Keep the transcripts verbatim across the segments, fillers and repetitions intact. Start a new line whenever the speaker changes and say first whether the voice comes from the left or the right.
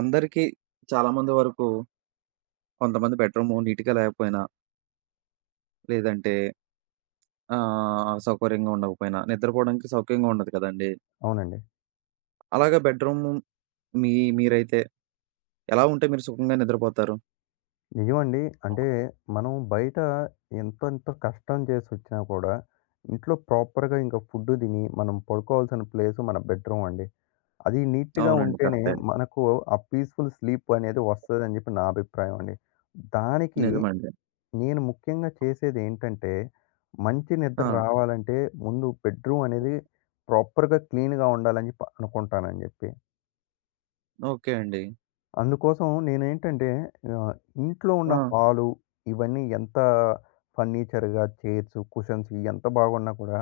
right: అందరికీ చాలామంది వరకు కొంతమంది బెడ్‌రూము నీట్‌గా లేకపోయినా, లేదంటే ఆహ్, సౌకర్యంగా ఉండకపోయినా నిద్రపోవడానికి సౌఖ్యంగా ఉండదు కదండీ!
left: అవునండి.
right: అలాగా బెడ్‌రూము మీ మీరైతే ఎలా ఉంటే మీరు సుఖంగా నిద్రపోతారు?
left: నిజమండి. అంటే మనం బయట ఎంతెంత కష్టం చేసొచ్చినా కూడా, ఇంట్లో ప్రాపర్‌గా ఇంక ఫుడ్ తిని, మనం పడుకోవాల్సిన ప్లేస్ మన బెడ్‌రూమ్ అండి. అది నీట్‌గా
right: అవునండి.
left: ఉంటేనే
right: కరెక్టే.
left: మనకు ఆ పీస్‌ఫుల్ స్లీప్ అనేది వస్తదని చెప్పి నా అభిప్రాయం అండి. దానికి
right: నిజమండి.
left: నేను ముఖ్యంగా చేసేదేంటంటే, మంచి నిద్ర
right: ఆ!
left: రావాలంటే ముందు బెడ్‌రూమ్ అనేది ప్రాపర్‌గా క్లీన్‌గా ఉండాలని చెప్పి అనుకుంటానని చెప్పి.
right: ఓకే అండి.
left: అందుకోసం నేనేంటంటే ఆహ్, ఇంట్లో
right: ఆ!
left: ఉన్న హాలు ఇవన్నీ ఎంత ఫర్నిచర్‌గా చైర్స్, కుషన్స్ ఇయి ఎంత బాగున్నా కూడా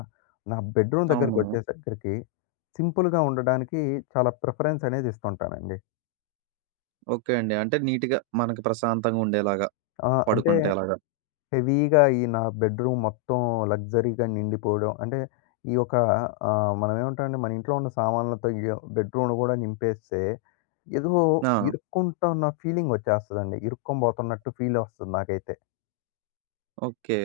left: నా బెడ్‌రూమ్
right: అవును.
left: దగ్గరికొచ్చేసరికి సింపుల్‌గా ఉండడానికి చాలా ప్రిఫరెన్స్ అనేది ఇస్తుంటానండి.
right: ఓకే అండి. అంటే నీట్‌గా మనకు ప్రశాంతంగా ఉండేలాగా
left: ఆ! అంటే
right: పడుకుంటే అలాగా.
left: హెవీగా ఈ నా బెడ్‌రూమ్ మొత్తం లగ్జరీగా నిండిపోవడం అంటే ఈ యొక్క ఆహ్, మనం ఏమంటామంటే మన ఇంట్లో ఉన్న సామాన్లతో ఈ బెడ్‌రూమ్‌ను కూడా నింపేస్తే ఏదో
right: ఆ!
left: ఇరుక్కుంటున్న ఫీలింగ్ వచ్చేస్తదండి. ఇరుక్కొని పోతున్నట్టు ఫీల్ వస్తుంది నాకైతే.
right: ఓకే.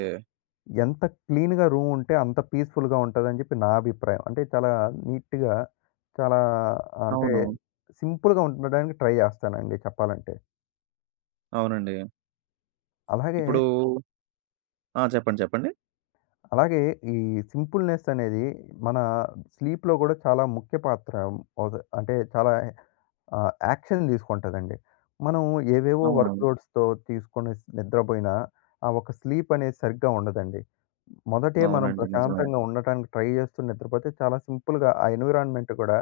left: ఎంత క్లీన్‌గా రూమ్ ఉంటే అంత పీస్‌ఫుల్‌గా ఉంటదని చెప్పి నా అభిప్రాయం. అంటే చాలా నీట్‌గా, చాలా అంటే
right: అవును.
left: సింపుల్‌గా ఉండడానికి ట్రై చేస్తానండి చెప్పాలంటే.
right: అవునండి.
left: అలాగే
right: ఇప్పుడు ఆ! చెప్పండి. చెప్పండి.
left: అలాగే ఈ సింపుల్‌నెస్ అనేది మన స్లీప్‌లో గూడా చాలా ముఖ్య పాత్ర ఒద అంటే చాలా ఆహ్, యాక్షన్ తీసుకుంటదండి. మనం ఏవేవో హ్మ్. వర్క్
right: అవునవును.
left: లోడ్స్‌తో తీసుకొని నిద్రపోయినా ఆ ఒక స్లీప్ అనేది సరిగ్గా ఉండదండి. మొదటే మనం
right: అవునండి. నిజమే.
left: ప్రశాంతంగా ఉండటానికి ట్రై చేస్తూ నిద్రపోతే చాలా సింపుల్‌గా ఆ ఎన్విరాన్మెంట్ కూడా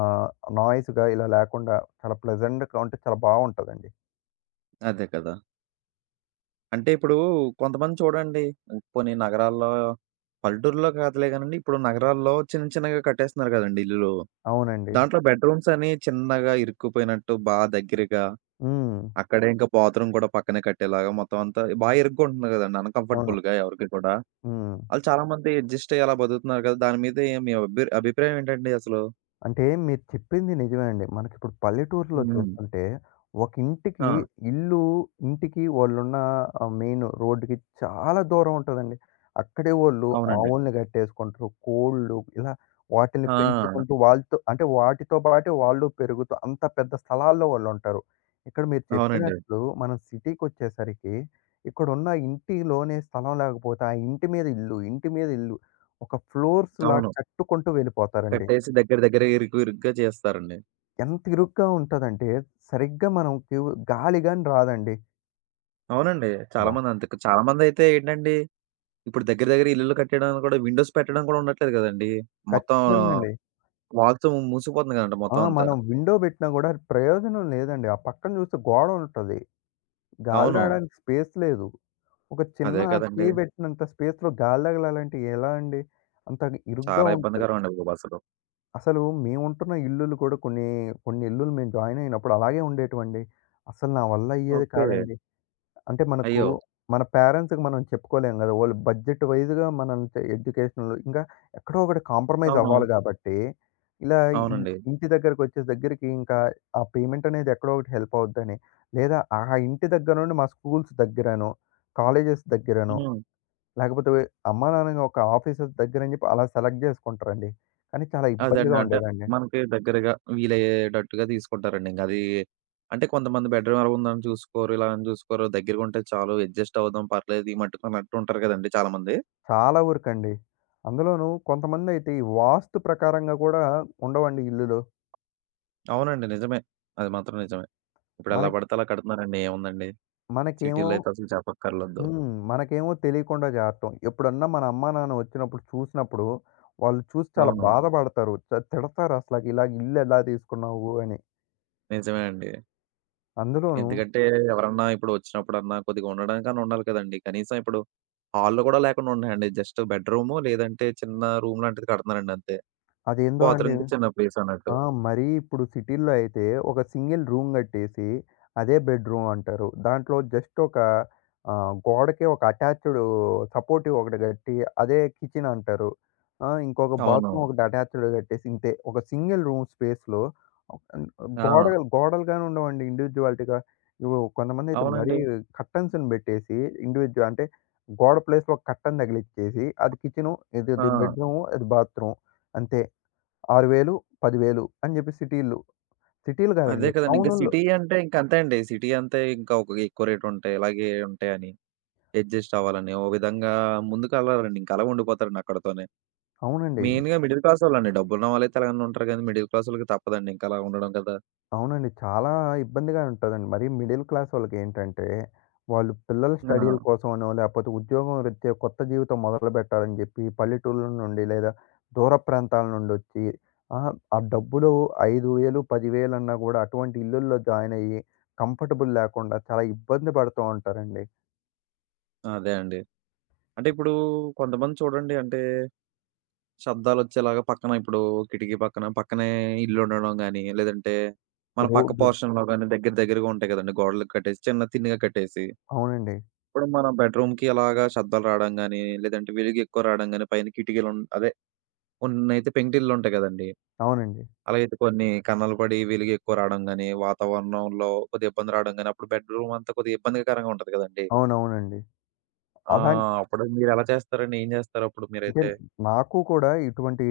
left: ఆహ్, నాయిస్‌గా ఇలా లేకుండా చాలా ప్లెజెంట్‌గా ఉంటే చాలా బావుంటదండి.
right: అదే కదా! అంటే ఇప్పుడు కొంతమంది చూడండి, పోనీ నగరాల్లో పల్లెటూరులో కాదులే గానండి. ఇప్పుడు నగరాల్లో చిన్న చిన్నగా కట్టేస్తున్నారు కదండీ ఇల్లులు.
left: అవునండి.
right: దాంట్లో బెడ్‌రూమ్స్ అని చిన్నగా ఇరుక్కుపోయినట్టు బా దగ్గరగా,
left: హ్మ్.
right: అక్కడే ఇంకా బాత్రూమ్ కూడా పక్కనే కట్టేలాగా మొత్తం అంతా బా ఇరుక్కుంటుంది కదండీ
left: అవును.
right: అన్‌కంఫర్టబుల్‌గా ఎవరికి కూడా.
left: హ్మ్.
right: ఆళ్ళు చాలామంది అడ్జస్ట్ అయ్యి అలా బతుకుతున్నారు కదా! దాని మీద ఏ మీ అభి అభిప్రాయం ఏంటండి అసలు?
left: అంటే మీరు చెప్పింది నిజమే అండి. మనకిప్పుడు పల్లెటూరులో
right: హ్మ్.
left: చూస్తుంటే, ఒక ఇంటికి
right: ఆ!
left: ఇల్లు, ఇంటికి వాళ్ళున్న ఆహ్, మెయిన్ రోడ్డుకి చాలా దూరం ఉంటదండి. అక్కడే వోళ్ళు
right: అవునండి.
left: ఆవుల్ని కట్టేసుకుంటారు. కోళ్ళు ఇలా వాటిల్ని
right: ఆ!
left: పెంచుకుంటూ వాళ్ళతో అంటే వాటితో పాటే వాళ్ళు పెరుగుతూ అంత పెద్ద స్థలాల్లో వాళ్ళుంటారు. ఇక్కడ మీరు
right: అవునండి.
left: చెప్పినట్లు మనం సిటీకొచ్చేసరికి ఇక్కడున్న ఇంటిలోనే స్థలం లేకపోతే, ఆ ఇంటి మీద ఇల్లు, ఇంటి మీద ఇల్లు ఒక ఫ్లోర్స్‌లా
right: అవును.
left: కట్టుకుంటూ వెళ్ళిపోతారండి.
right: కట్టేసి దగ్గర దగ్గర ఇరుకు ఇరుగ్గా చేస్తారండి.
left: ఎంత ఇరుగ్గా ఉంటదంటే, సరిగ్గా మనకి గాలి గాని రాదండి.
right: అవునండి.
left: అమ్మో!
right: చాలామంది అంతే. చాలామందైతే ఏంటండి, ఇప్పుడు దగ్గర దగ్గర ఇల్లులు కట్టేయడానికి కూడా విండోస్ పెట్టడం కూడా ఉండట్లేదు గదండీ! మొత్తం
left: ఖచ్చితంగండి.
right: వాల్స్ మూసుకుపోతుంది గదండీ
left: ఆ!
right: మొత్తం అంతా.
left: మనం విండో పెట్టినా గూడా ప్రయోజనం లేదండి. ఆ పక్కన చూస్తే గోడ ఉంటది. గాలి
right: అవును.
left: రాడానికి స్పేస్ లేదు. ఒక చిన్న
right: అదే కదండీ!
left: చేయి పెట్టినంత స్పేస్‌లో గాలి తగలాలంటే ఎలా అండి? అంత ఇరుగ్గా
right: చాలా
left: ఉంటది.
right: ఇబ్బందికరం అండి బాబు అసలు.
left: అసలు మేముంటున్న ఇల్లులు కూడా కొన్ని, కొన్ని ఇల్లులు మేము జాయిన్ అయినప్పుడు అలాగే ఉండేటివండి. అసలు నా వల్ల అయ్యేది
right: ఓకే.
left: కాదండి. అంటే మనకు
right: అయ్యో!
left: మన పేరెంట్స్‌కి మనం చెప్పుకోలేం గదా! వాళ్ళు బడ్జెట్ వైస్‌గా మనం చే ఎడ్యుకేషన్‌లో ఇంకా ఎక్కడో ఒకటి కాంప్రమైజ్
right: అవును.
left: అవ్వాలి గాబట్టి, ఇలా ఇన్
right: అవునండి.
left: ఇంటి దగ్గరకొచ్చే దగ్గరికి ఇంకా ఆ పేమెంట్ అనేది ఎక్కడో ఒకటి హెల్ప్ అవుద్దని, లేదా ఆ ఇంటి దగ్గర నుండి మా స్కూల్స్ దగ్గరనో, కాలేజెస్ దగ్గరనో,
right: హ్మ్.
left: లేకపోతే అమ్మా నాన్న ఒక ఆఫీసెస్ దగ్గరని జెప్పి అలా సెలెక్ట్ జేసుకుంటారండి. కానీ చాలా
right: అదండి.
left: ఇబ్బందిగా
right: అంటే
left: ఉండేదండి.
right: మనకి దగ్గరగా వీలయ్యేటట్టుగా తీసుకుంటారండి. ఇంక అది అంటే కొంతమంది బెడ్‌రూమ్ ఎలా ఉందని చూసుకోరు, ఇలా అని చూసుకోరు. దగ్గరగుంటే చాలు అడ్జస్ట్ అవుదాం పర్లేదు ఈ మట్టుకు అన్నట్టు ఉంటారు గదండీ చాలామంది.
left: చాలా వరకండి. అందులోనూ కొంతమందైతే ఈ వాస్తు ప్రకారంగా గూడా ఉండవండి ఇల్లులు.
right: అవునండి. నిజమే. అది మాత్రం నిజమే. ఇప్పుడు
left: మన
right: ఎలా పడితే అలా కడుతున్నారండి. ఏముందండి?
left: మనకేమో
right: సిటీలో అయితే అసలు చెప్పక్కర్లేదు.
left: హ్మ్. మనకేమో తెలియకుండా చేత్తం. ఎప్పుడన్నా మన అమ్మా, నాన్న వచ్చినప్పుడు చూసినప్పుడు, వాళ్ళు చూసి చాలా
right: అవును.
left: బాధపడతారు. త తిడతారసలకి ఇలా ఇల్లు ఎలా తీసుకున్నావు అని.
right: నిజమే అండి.
left: అందులోనూ
right: ఎందుకంటే ఎవరన్నా ఇప్పుడు వచ్చినప్పుడన్నా కొద్దిగా ఉండడానికన్నా ఉండాలి కదండీ. కనీసం ఇప్పుడు హాల్లు కూడా లేకుండా ఉన్నాయండి. జస్ట్ బెడ్‌రూము లేదంటే చిన్న రూమ్ లాంటిది కడుతున్నారండి అంతే.
left: అదేందో అండి.
right: బాత్రూమ్‌కి చిన్న ప్లేస్ అన్నట్టు.
left: ఆ! మరీ ఇప్పుడు సిటీల్లో అయితే ఒక సింగిల్ రూమ్ కట్టేసి అదే బెడ్‌రూమ్ అంటారు. దాంట్లో జస్ట్ ఒక ఆహ్, గోడకి ఒక అటాచ్‌డు సపోర్టివ్ ఒకటి కట్టి అదే కిచెన్ అంటారు. ఆ! ఇంకొక
right: అవును.
left: బాత్రూమ్ ఒకటి అటాచ్‌డ్ కట్టేసి ఇంతే. ఒక సింగిల్ రూమ్ స్పేస్‌లో అన్
right: ఆ!
left: గోడలు గోడలుగాని ఉండవండి ఇండివిడ్యువాలిటీగా. ఇగో కొంతమందైతే మరీ
right: అవునండి.
left: కర్టెన్స్‌ని పెట్టేసి ఇండివిడ్యు అంటే గోడ ప్లేస్‌లో కర్టెన్ తగిలిచ్చేసి అది కిచెను, ఇది
right: ఆ!
left: ఇది బెడ్‌రూము, ఇది బాత్రూమ్ అంతే. ఆరు వేలు, పది వేలు అని చెప్పి సిటీలు సిటీలు
right: అదే
left: కాదండి.
right: కదండీ. ఇంకా
left: టౌనుల్లో
right: సిటీ అంటే ఇంక అంతే అండి. సిటీ అంతే ఇంకా ఒక ఎక్కువ రేట్ ఉంటాయి. ఇలాగే ఉంటాయని అడ్జస్ట్ అవ్వాలని ఓ విధంగా ముందుకెళ్ళరండి. ఇంక అలా ఉండిపోతారండి అక్కడితోనే.
left: అవునండి.
right: మెయిన్‌గా మిడిల్ క్లాసోళ్ళండి. డబ్బున్న వాళ్ళైతే అలాగనే ఉంటారు గానీ, మిడిల్ క్లాసోళ్ళకి తప్పదండి ఇంక అలా ఉండడం కదా!
left: అవునండి. చాలా ఇబ్బందిగా ఉంటదండి. మరీ మిడిల్ క్లాస్ వాళ్ళకేంటంటే, వాళ్ళు పిల్లల
right: ఆ!
left: స్టడీల కోసమనో, లేకపోతే ఉద్యోగం రీత్యా కొత్త జీవితం మొదలుపెట్టాలని చెప్పి పల్లెటూళ్ళ నుండి లేదా దూర ప్రాంతాల నుండొచ్చి ఆహ్, ఆ ఆ డబ్బులు ఐదు వేలు, పది వేలు అన్నా గూడా అటువంటి ఇల్లుల్లో జాయిన్ అయ్యి కంఫర్టబుల్ లేకుండా చాలా ఇబ్బంది పడుతూ ఉంటారండి.
right: అదే అండి. అంటే ఇప్పుడు కొంతమంది చూడండి అంటే శబ్దాలొచ్చేలాగా పక్కన ఇప్పుడు కిటికీ పక్కన, పక్కనే ఇల్లుండడం గానీ, లేదంటే మన పక్క
left: రోడ్డు
right: పోర్షన్‌లో గానీ దగ్గర దగ్గరగా ఉంటాయి కదండీ గోడలకి కట్టేసి, చిన్న తిన్నగా కట్టేసి.
left: అవునండి.
right: ఇప్పుడు మన బెడ్‌రూమ్‌కి అలాగా శబ్దాలు రాడం గానీ, లేదంటే వెలుగు ఎక్కువ రాడం గానీ, పైన కిటికీలున్ అదే కొన్నైతే పెంకుటిల్లుంటాయి కదండీ!
left: అవునండి.
right: అలాగైతే కొన్ని కన్నాలు పడి వెలుగు ఎక్కువ రావడం గాని, వాతావరణంలో కొద్దిగా ఇబ్బంది రావడం గాని, అప్పుడు బెడ్ రూమ్ అంతా కొద్దిగా ఇబ్బందికరంగా ఉంటది కదండీ!
left: అవునవునండి.
right: ఆ!
left: అలాంటి
right: అప్పుడు మీరెలా చేస్తారండి? ఏం చేస్తారు అప్పుడు
left: అంటే
right: మీరైతే?
left: నాకు కూడా ఇటువంటి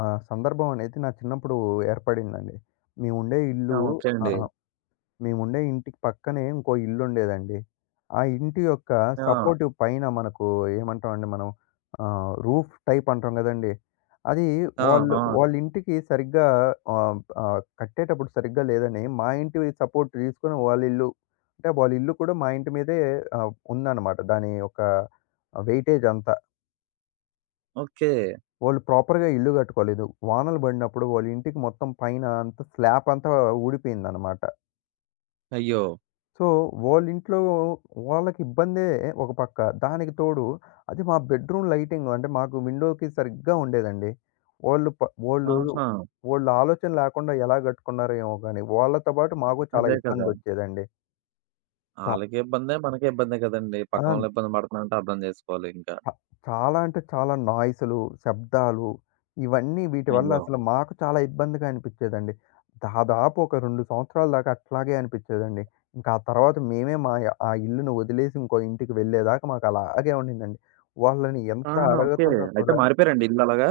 left: ఆహ్, సందర్భం అనేది నా చిన్నప్పుడు ఏర్పడిందండి. మేముండే
right: ఆ!
left: ఇల్లు
right: ఓకే
left: ఆ!
right: అండి.
left: ఆ! మేముండే ఇంటికి పక్కనే ఇంకో ఇల్లుండేదండి. ఆ ఇంటి యొక్క
right: ఆ!
left: సపోర్టివ్ పైన మనకు ఏమంటామండి మనం ఆహ్, రూఫ్ టైప్ అంటాం గదండీ! అది
right: ఆ!
left: వాళ్ళు
right: ఆ!
left: వాళ్ళ ఇంటికి సరిగ్గా ఆహ్, ఆహ్, కట్టేటప్పుడు సరిగ్గా లేదని మా ఇంటి సపోర్ట్ తీసుకొని వాళ్ళ ఇల్లు అంటే వాళ్ళ ఇల్లు కూడా మా ఇంటి మీదే ఆహ్, ఉందన్నమాట. దాని యొక్క వెయిటేజ్ అంతా.
right: ఓకే.
left: వాళ్ళు ప్రాపర్‌గా ఇల్లు కట్టుకోలేదు. వానలు పడినప్పుడు వాళ్ళ ఇంటికి మొత్తం పైన అంతా స్లాప్ అంతా ఊడిపోయిందనమాట.
right: అయ్యో!
left: సో, వాళ్ళింట్లో వాళ్ళకి ఇబ్బందే ఒక పక్క. దానికి తోడు అది మా బెడ్‌రూమ్ లైటింగ్ అంటే మాకు విండోకి సరిగ్గా ఉండేదండి. వాళ్ళు ప వాళ్ళు
right: ఆహా!
left: వాళ్ళ ఆలోచన లేకుండా ఎలా కట్టుకున్నారో ఏమో గాని, వాళ్ళతో పాటు మాకు చాలా
right: అదే కదా!
left: ఇబ్బందొచ్చేదండి. చ
right: ఆళ్ళకి ఇబ్బందే, మనకి ఇబ్బందే కదండీ!
left: ఆ!
right: పక్కనోళ్ళు ఇబ్బంది పడుతున్నారంటే అర్థం చేసుకోవాలి ఇంకా.
left: చ చాలా అంటే చాలా నాయిసులు, శబ్దాలు ఇవన్నీ వీటి వల్ల
right: అయ్యో!
left: హ్మ్. అసలు మాకు చాలా ఇబ్బందిగా అనిపిచ్చేదండి. దాదాపు ఒక రెండు సంవత్సరాల దాకా అట్లాగే అనిపిచ్చేదండి. ఇంకా ఆ తర్వాత మేమే మా య ఆ ఇల్లుని వదిలేసి ఇంకో ఇంటికి వెళ్ళేదాకా మాకు అలాగే ఉండిందండి. వాళ్ళని ఎంత
right: ఆహా! ఓకే.
left: అడగతున్నా
right: అయితే
left: కూడా
right: మారిపోయారండి ఇల్లు అలాగా?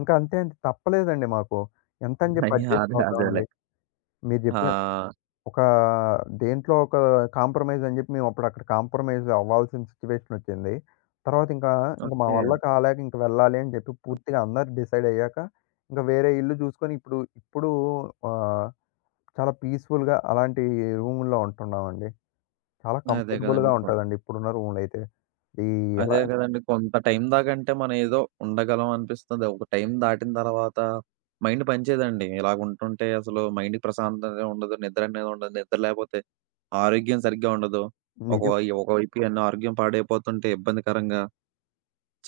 left: ఇంకా అంతే అండి తప్పలేదండి మాకు. ఎంతని జెప్పి
right: అయ్యా!
left: అడ్జస్ట్
right: అదే అదేలే.
left: అవుతామండి. మీరు
right: ఆ!
left: జెప్పిన ఒక దేంట్లో ఒక కాంప్రమైజ్ అని జెప్పి మేమప్పుడు అక్కడ కాంప్రమైజ్ అవ్వాల్సిన సిట్యుయేషన్ ఒచ్చింది. తర్వాత ఇంకా, ఇంక మా హ్మ్.
right: ఓకే.
left: వల్ల కాలేక ఇంక వెళ్ళాలి అని జెప్పి పూర్తిగా అందరూ డిసైడ్ అయ్యాక, ఇంక వేరే ఇల్లు జూసుకొని ఇప్పుడు, ఇప్పుడు ఆహ్, చాలా పీస్‌ఫుల్‌గా అలాంటి రూముల్లో ఉంటున్నామండి. చాలా
right: అదే కదండీ!
left: కంఫర్టబుల్‌గా ఉంటదండి ఇప్పుడున్న రూములైతే. ఈ ఎలా
right: అదే గదండీ. కొంత టైం దాకంటే మనం ఏదో ఉండగలం అనిపిస్తది. ఒక టైం దాటిన తర్వాత మైండ్ పనిచేయదండి. ఇలాగుంటుంటే అసలు మైండ్‌కి ప్రశాంతత ఉండదు. నిద్ర అనేది ఉండదు. నిద్ర లేపోతే ఆరోగ్యం సరిగ్గా ఉండదు. ఒక
left: నిజం
right: వై ఒకవైపు ఇయన్నీ ఆరోగ్యం పాడైపోతుంటే ఇబ్బందికరంగా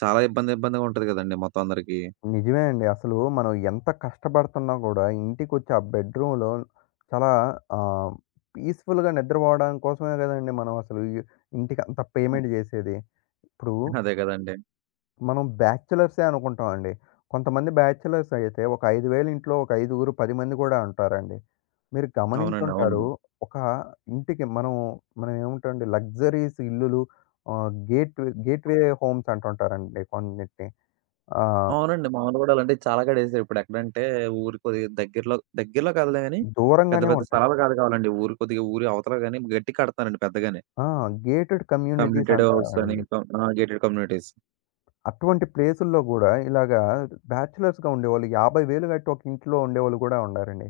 right: చాలా ఇబ్బంది ఇబ్బందిగా ఉంటది గదండీ మొత్తం అందరికి.
left: నిజమే అండి. అసలు మనం ఎంత కష్టపడుతున్నా గూడా, ఇంటికొచ్చి ఆ బెడ్‌రూమ్‌లో చాలా ఆహ్, పీస్‌ఫుల్‌గా నిద్రపోవడం కోసమే గదండీ మనం అసలు ఈ ఇంటికంత పేమెంట్ జేసేది. ఇప్పుడు
right: అదే గదండీ.
left: మనం బ్యాచ్‌లర్సే అనుకుంటామండి. కొంతమంది బ్యాచ్‌లర్స్ అయితే ఒక ఐదు వేలు ఇంట్లో ఒక ఐదుగురు, పది మంది గూడా ఉంటారండి. మీరు
right: అవునండి. అవును.
left: గమనించుంటారు. ఒక ఇంటికి మనం మనం ఏమంటామండి లగ్జరీస్ ఇల్లులు ఆహ్, గేట్ గేట్‌వే హోమ్స్ అంటుంటారండి కొన్నిటిని. ఆహ్,
right: అవునండి. మాములు గూడా అలాంటివి చాలా కడేశారు. ఇప్పుడెక్కడంటే ఊరు కొద్దిగా దగ్గరలో దగ్గరలో కాదులే గానీ పెద్ద
left: దూరంగానే
right: పెద్ద
left: ఉంటాయి.
right: స్థలాలు కాదు కావాలండి. ఊరు కొద్దిగా ఊరి అవతల గాని గట్టిగా కడతన్నారండి పెద్దగానే.
left: ఆ! గేటెడ్ కమ్యూనిటీస్
right: కమ్యూనిటీడ్ హౌస్ అని
left: అంటారండి.
right: కం ఆ! Gated communities.
left: అటువంటి ప్లేసుల్లో గూడా ఇలాగా బ్యాచిలర్స్‌గా ఉండేవాళ్ళు యాభై వేలు కట్టి ఒక ఇంట్లో ఉండేవాళ్ళు గూడా ఉన్నారండి.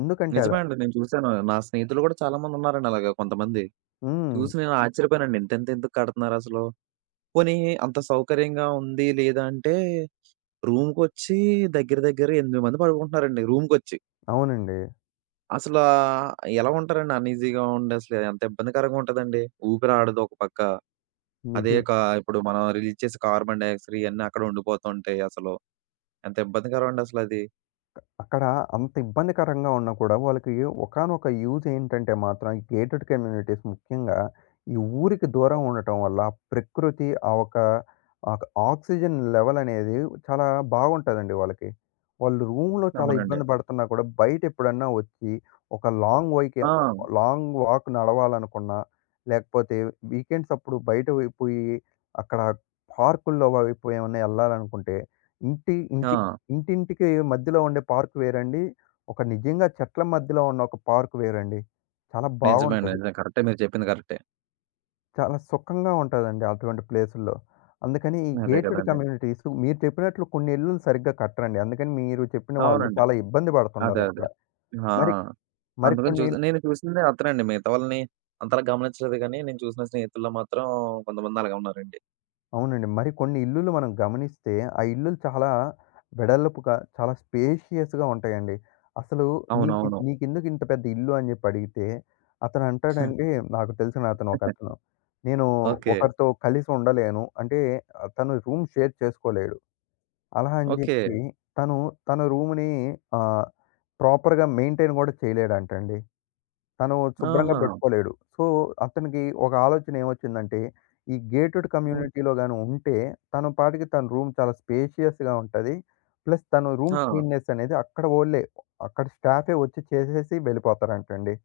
left: ఎందుకంటే
right: నిజమే
left: అలా
right: అండి. నేను చూసాను. నా స్నేహితులు కూడా చాలామందున్నారండి అలాగా కొంతమంది.
left: హ్మ్.
right: చూసి నేను ఓకే. ఆశ్చర్యపోయానండి. ఇంతింత ఎందుకు కడుతున్నారసలు? పోనీ అంత సౌకర్యంగా ఉంది లేదా అంటే రూమ్‌కొచ్చి దగ్గర దగ్గర ఎనిమిది మంది పడుకుంటున్నారండి రూమ్‌కొచ్చి.
left: అవునండి.
right: అసలా ఎలా ఉంటారండి అన్‌ఈజీగా ఉండి అసలు ఎంత ఇబ్బందికరంగా ఉంటదండి. ఊపిరాడదు ఒక పక్క. అదే
left: నిజం.
right: కా ఇప్పుడు మనం రిలీజ్ చేసే కార్బన్ డయాక్సైడ్ ఇయన్నీ అక్కడ ఉండిపోతుంటాయి అసలు. ఎంత ఇబ్బందికరం అండి అసలది.
left: అక్కడ అంత ఇబ్బందికరంగా ఉన్నా కూడా వాళ్ళకి ఒకానొక యూజ్ ఏంటంటే మాత్రం ఈ గేటెడ్ కమ్యూనిటీస్ ముఖ్యంగా ఈ ఊరికి దూరం
right: అవును.
left: ఉండటం వల్ల ఆ ప్రకృతి ఆ ఒక ఆ ఒక ఆక్సిజన్ లెవెల్ అనేది చాలా బాగుంటుందండి వాళ్ళకి. వాళ్ళు రూమ్‌లో చాలా అవును.
right: అవునండి.
left: ఇబ్బంది పడుతున్నా కూడా బయట ఎప్పుడన్నా వచ్చి ఒక లాంగ్ వైకి
right: ఆ!
left: లాంగ్ వాక్ నడవాలనుకున్నా, లేకపోతే వీకెండ్స్ అప్పుడు బయట పోయి అక్కడ పార్కుల్లో అవి పోయి ఏమన్నా ఎళ్ళాలనుకుంటే ఇంటి ఇంటి
right: ఆ!
left: ఇంటింటికి మధ్యలో ఉండే పార్క్ వేరండి. ఒక నిజంగా చెట్ల మధ్యలో ఉన్న ఒక పార్క్ వేరండి. చాలా
right: నిజమండి.
left: బావుంటది.
right: నిజం. కరెక్టే మీరు చెప్పింది కరెక్టే.
left: చాలా సుఖంగా ఉంటదండి అటువంటి ప్లేసుల్లో. అందుకని ఈ
right: అదే
left: గేటెడ్
right: కదండీ!
left: కమ్యూనిటీస్ మీరు చెప్పినట్లు కొన్ని ఇల్లులు సరిగ్గా కట్టరండి. అందుకని మీరు చెప్పిన వాళ్ళు
right: అవునండి.
left: చాలా ఇబ్బంది
right: అదే. అదే.
left: పడుతున్నారక్కడ.
right: ఆ!
left: మరి మరి
right: అందుకని
left: కొన్ని
right: చూసి నేను చూసిందే అతనండి. మిగతా వాళ్ళని అంతలా గమనించలేదు గానీ, నేను చూసిన స్నేహితుల్లో మాత్రం కొంతమంది అలాగే ఉన్నారండి.
left: అవునండి. మరి కొన్ని ఇల్లులు మనం గమనిస్తే, ఆ ఇల్లులు చాలా వెడల్పుగా, చాలా స్పేషియస్‌గా ఉంటాయండి. అసలు "నీకి
right: అవునవును.
left: నీకెందుకు ఇంత పెద్ద ఇల్లు అని జెప్పి అడిగితే, అతను అంటాడండి నాకు తెలిసిన అతను ఒకతను, నేను
right: ఓకే.
left: ఒకరితో కలిసి ఉండలేను. అంటే ఆహ్, తను రూమ్ షేర్ చేసుకోలేడు. అలా అని
right: ఓకే.
left: జెప్పి తను తన రూమ్‌ని ఆహ్, ప్రాపర్‌గా మెయింటైన్ గూడా చేయలేడంటండి. తను శుభ్రంగా
right: ఆహా!
left: పెట్టుకోలేడు. సో, అతనికి ఒక ఆలోచన ఏమొచ్చిందంటే, ఈ గేటెడ్
right: హ్మ్.
left: కమ్యూనిటీలో గాని ఉంటే, తన పాటికి తన రూమ్ చాలా స్పేషియస్‌గా ఉంటది. ప్లస్ తను రూమ్
right: ఆ!
left: క్లీన్‌నెస్ అనేది అక్కడ ఓళ్ళే, అక్కడ స్టాఫే వచ్చి చేసేసి వెళ్ళిపోతారంటండి.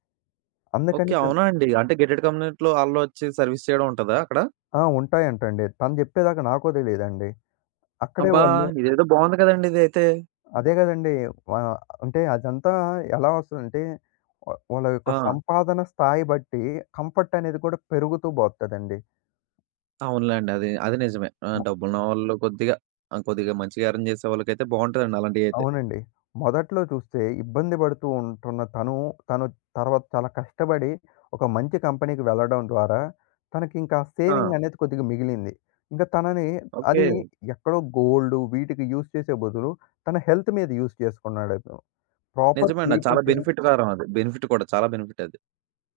right: ఓకే.
left: అందుకని తను
right: అవునా అండి? అంటే గేటెడ్ కమ్యూనిటీలో ఆళ్ళొచ్చి సర్విస్ చేయడం ఉంటదా అక్కడ?
left: ఆ! ఉంటాయంటండి. తను చెప్పేదాకా నాకూ తెలీదండి. అక్కడే
right: అబ్బా!
left: వాళ్ళు
right: ఇదేదో బావుంది కదండీ ఇదైతే.
left: అదే గదండీ! ఆహ్, అంటే అదంతా ఎలా వస్తదంటే, వ వాళ్ళ యొక్క
right: ఆ!
left: సంపాదన స్థాయి బట్టి కంఫర్ట్ అనేది కూడా పెరుగుతూ బోతదండి.
right: అవునులేండి. అది, అది నిజమే. ఆ! డబ్బులున్నవాళ్ళు కొద్దిగా, ఆ! కొద్దిగా మంచిగా అరేంజ్ చేసే వాళ్ళకైతే బావుంటదండి అలాంటియైతే.
left: అవునండి. మొదట్లో చూస్తే ఇబ్బంది పడుతూ ఉంటున్న తను, తను తర్వాత చాలా కష్టపడి ఒక మంచి కంపెనీకి వెళ్ళడం ద్వారా తనకింకా
right: ఆ!
left: సేవింగ్ అనేది కొద్దిగా మిగిలింది. ఇంకా తనని
right: ఓకే.
left: అది ఎక్కడో గోల్డ్ వీటికి యూజ్ చేసే బదులు తన హెల్త్ మీద యూజ్ చేసుకున్నాడు అతను. ప్రాపర్
right: నిజమేండి. అది
left: స్లీప్
right: చాలా
left: ఉంటేనే
right: బెనిఫిట్ కారం అది. బెనిఫిట్ కూడా చాలా బెనిఫిట్ అది.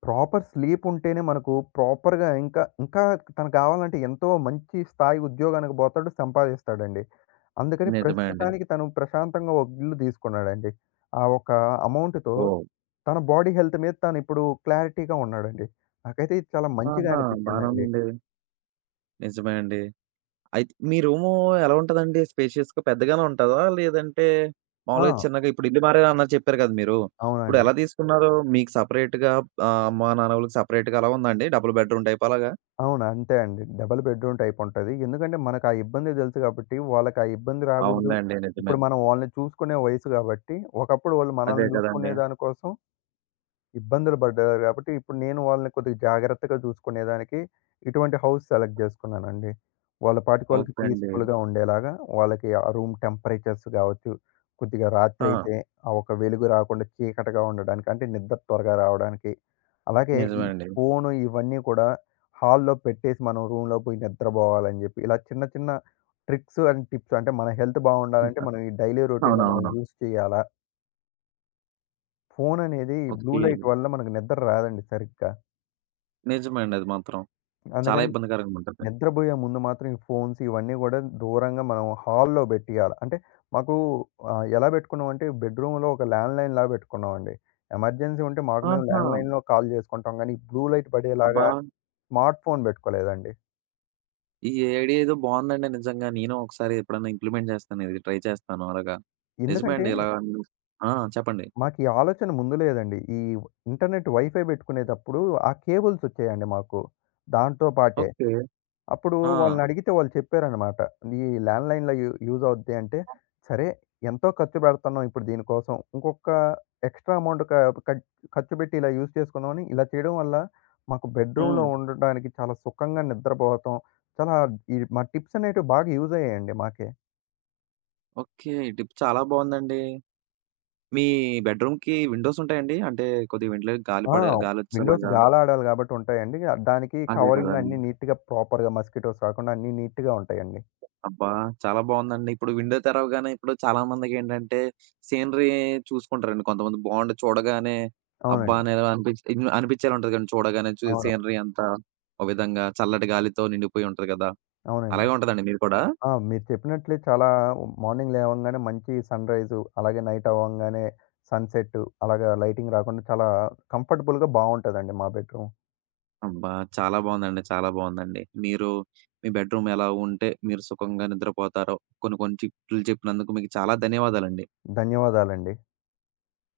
left: ప్రాపర్ స్లీప్ ఉంటేనే మనకు ప్రాపర్‌గా ఇంకా, ఇంకా తనకు కావాలంటే ఎంతో మంచి స్థాయి ఉద్యోగానికి పోతాడు, సంపాదిస్తాడండి. అందుకని
right: నిజమే అండి.
left: ప్రస్తుతానికి తను ప్రశాంతంగా ఒక ఇల్లు తీసుకున్నాడండి. ఆ ఒక అమౌంట్‌తో
right: ఓహ్!
left: తన బాడీ హెల్త్ మీద తను ఇప్పుడు క్లారిటీగా ఉన్నాడండి. నాకైతే ఇది చాలా మంచిగా
right: ఆహా! బానే
left: అనిపించిందండి.
right: ఉందండి. నిజమే అండి. అయితే మీ రూము ఎలా ఉంటదండి? స్పేషియస్‌గా పెద్దగానే ఉంటదా? లేదంటే మామూలుగా
left: ఆ!
right: చిన్నగా ఇప్పుడు ఇల్లు మారానన్నారు చెప్పారు కదా మీరు. ఇప్పుడు
left: అవునండి.
right: ఎలా తీసుకున్నారు? మీకు సెపరేట్‌గా ఆహ్, అమ్మా, నాన్న వాళ్ళకి సెపరేట్‌గా అలా ఉందా అండి? డబుల్ బెడ్‌రూమ్ టైప్ అలాగా?
left: అవును. అంతే అండి. డబుల్ బెడ్‌రూమ్ టైప్ ఉంటది. ఎందుకంటే మనకు ఆ ఇబ్బంది తెలుసు కాబట్టి వాళ్ళకి ఆ ఇబ్బంది రాకూడదు.
right: అవునులెండి. నిజమే.
left: ఇప్పుడు మనం వాళ్ళని చూసుకునే వయసు కాబట్టి, ఒకప్పుడు వాళ్ళు
right: అదే
left: మనల్ని
right: కదండీ.
left: చూసుకునే దానికోసం ఇబ్బందులు పడ్డారు కాబట్టి, ఇప్పుడు నేను వాళ్ళని కొద్దిగా జాగ్రత్తగా చూసుకునేదానికి ఇటువంటి హౌస్ సెలెక్ట్ చేసుకున్నానండి. వాళ్ళ పాటికి వాళ్ళకి
right: ఓకే అండి.
left: పీస్‌ఫుల్‌గా ఉండేలాగా, వాళ్ళకి ఆ రూమ్ టెంపరేచర్స్ గావచ్చు, కొద్దిగా
right: ఆ!
left: రాత్రయితే ఆ ఒక వెలుగు రాకుండా చీకటిగా ఉండడానికి, అంటే నిద్ర త్వరగా రావడానికి, అలాగే ఈ
right: నిజమే అండి.
left: ఫోను ఇవన్నీ కూడా హాల్‌లో పెట్టేసి మనం రూమ్‌లో పోయి నిద్రబోవాలని జెప్పి, ఇలా చిన్న చిన్న ట్రిక్స్ అండ్ టిప్స్ అంటే మన హెల్త్ బావుండాలంటే మనం ఈ డైలీ రొటీన్‌లో మనం
right: అవునవును.
left: యూజ్ చేయాలా? ఫోను అనేది బ్లూ
right: ఓకే.
left: లైట్ వల్ల మనకు నిద్ర రాదండి సరిగ్గా.
right: నిజమే అండి అది మాత్రం. చాలా
left: అందుకని
right: ఇబ్బందికరంగా ఉంటది.
left: నిద్రబోయే ముందు మాత్రం ఈ ఫోన్స్ ఇవన్నీ గూడా దూరంగా మనం హాల్‌లో పెట్టియాల. అంటే మాకు ఆహ్, ఎలా పెట్టుకున్నామంటే బెడ్‌రూమ్‌లో ఒక ల్యాండ్‌లైన్‌లాగా పెట్టుకున్నామండి. ఎమర్జెన్సీ ఉంటే మాకు మేము
right: ఆహా!
left: ల్యాండ్‌లైన్‌లో కాల్ చేసుకుంటాం గానీ, బ్లూ లైట్
right: అబ్బా!
left: పడేలాగా స్మార్ట్ ఫోన్ పెట్టుకోలేదండి.
right: ఈ ఐడియా ఏదో బావుందండి నిజంగా. నేను ఒకసారి ఎప్పుడన్నా ఇంప్లిమెంట్ చేస్తాను. ఇది ట్రై చేస్తాను అలాగా. నిజమే
left: ఎందుకంటే
right: అండి. ఇలా ఓకే. అన్ ఆ! చెప్పండి.
left: మాకు ఈ ఆలోచన ముందు లేదండి. ఈ ఇంటర్నెట్ వైఫై పెట్టుకునేటప్పుడు ఆ కేబుల్స్ వచ్చాయండి మాకు దాంతో పాటే.
right: ఓకే.
left: అప్పుడు
right: ఆ!
left: వాళ్ళని అడిగితే వాళ్ళు చెప్పారనమాట. ఈ ల్యాండ్‌లైన్‌లో యూ యూజ్ అవుద్ది అంటే, సరే ఎంతో ఖర్చు పెడుతున్నాం ఇప్పుడు దీనికోసం. ఇంకొక ఎక్స్‌ట్రా అమౌంట్ క కట్ ఖర్చు పెట్టి ఇలా యూజ్ చేసుకుందామని ఇలా చేయడం వల్ల మాకు బెడ్‌రూమ్‌లో
right: హ్మ్.
left: ఉండడానికి చాలా సుఖంగా నిద్రపోతాం. చాలా ఈ మా టిప్స్ అనేటివి బాగా యూజ్ అయ్యాయండి మాకే.
right: ఓకే. టిప్ చాలా బావుందండి. మీ బెడ్‌రూమ్‌కి విండోస్ ఉంటాయండి? అంటే కొద్దిగా వెంటిలే గాలి
left: ఆ!
right: పడే
left: విండోస్
right: గాలొచ్చేలాగా.
left: గాలాడాలి కాబట్టి ఉంటాయండి. ఆహ్, దానికి
right: అదే
left: కవరింగ్
right: కదండీ.
left: అన్నీ నీట్‌గా ప్రాపర్‌గా మస్కిటోస్ రాకుండా అన్నీ నీట్‌గా ఉంటాయండి.
right: అబ్బా! చాలా బావుందండి. ఇప్పుడు విండో తెరవగానే ఇప్పుడు చాలామందికేంటంటే, సీనరీ చూసుకుంటారండి. కొంతమంది బావుండి చూడగానే, అబ్బా!
left: అవునండి.
right: అనేలా అనిపిచ్చి ఇన్ అనిపిచ్చేలా ఉంటది కదండీ చూడగానే. చూ
left: అవును.
right: సీనరీ అంతా ఒక విధంగా చల్లటి గాలితో నిండిపోయి ఉంటది కదా!
left: అవునండి.
right: అలాగే ఉంటదండి మీది కూడా?
left: ఆ! మీరు చెప్పినట్లే చాలా మార్నింగ్ లేవంగానే మంచి సన్‌రైజు, అలాగే నైట్ అవ్వంగానే సన్‌సెట్టు, అలాగా లైటింగ్ రాకుండా చాలా కంఫర్టబుల్‌గా బావుంటదండి మా బెడ్‌రూమ్.
right: అబ్బా! చాలా బావుందండి. చాలా బావుందండి. మీరు మీ బెడ్‌రూమ్ ఎలా ఉంటే మీరు సుఖంగా నిద్రపోతారో, కొన్ని కొన్ని చిట్కులు చెప్పినందుకు మీకు చాలా ధన్యవాదాలండి.
left: ధన్యవాదాలండి.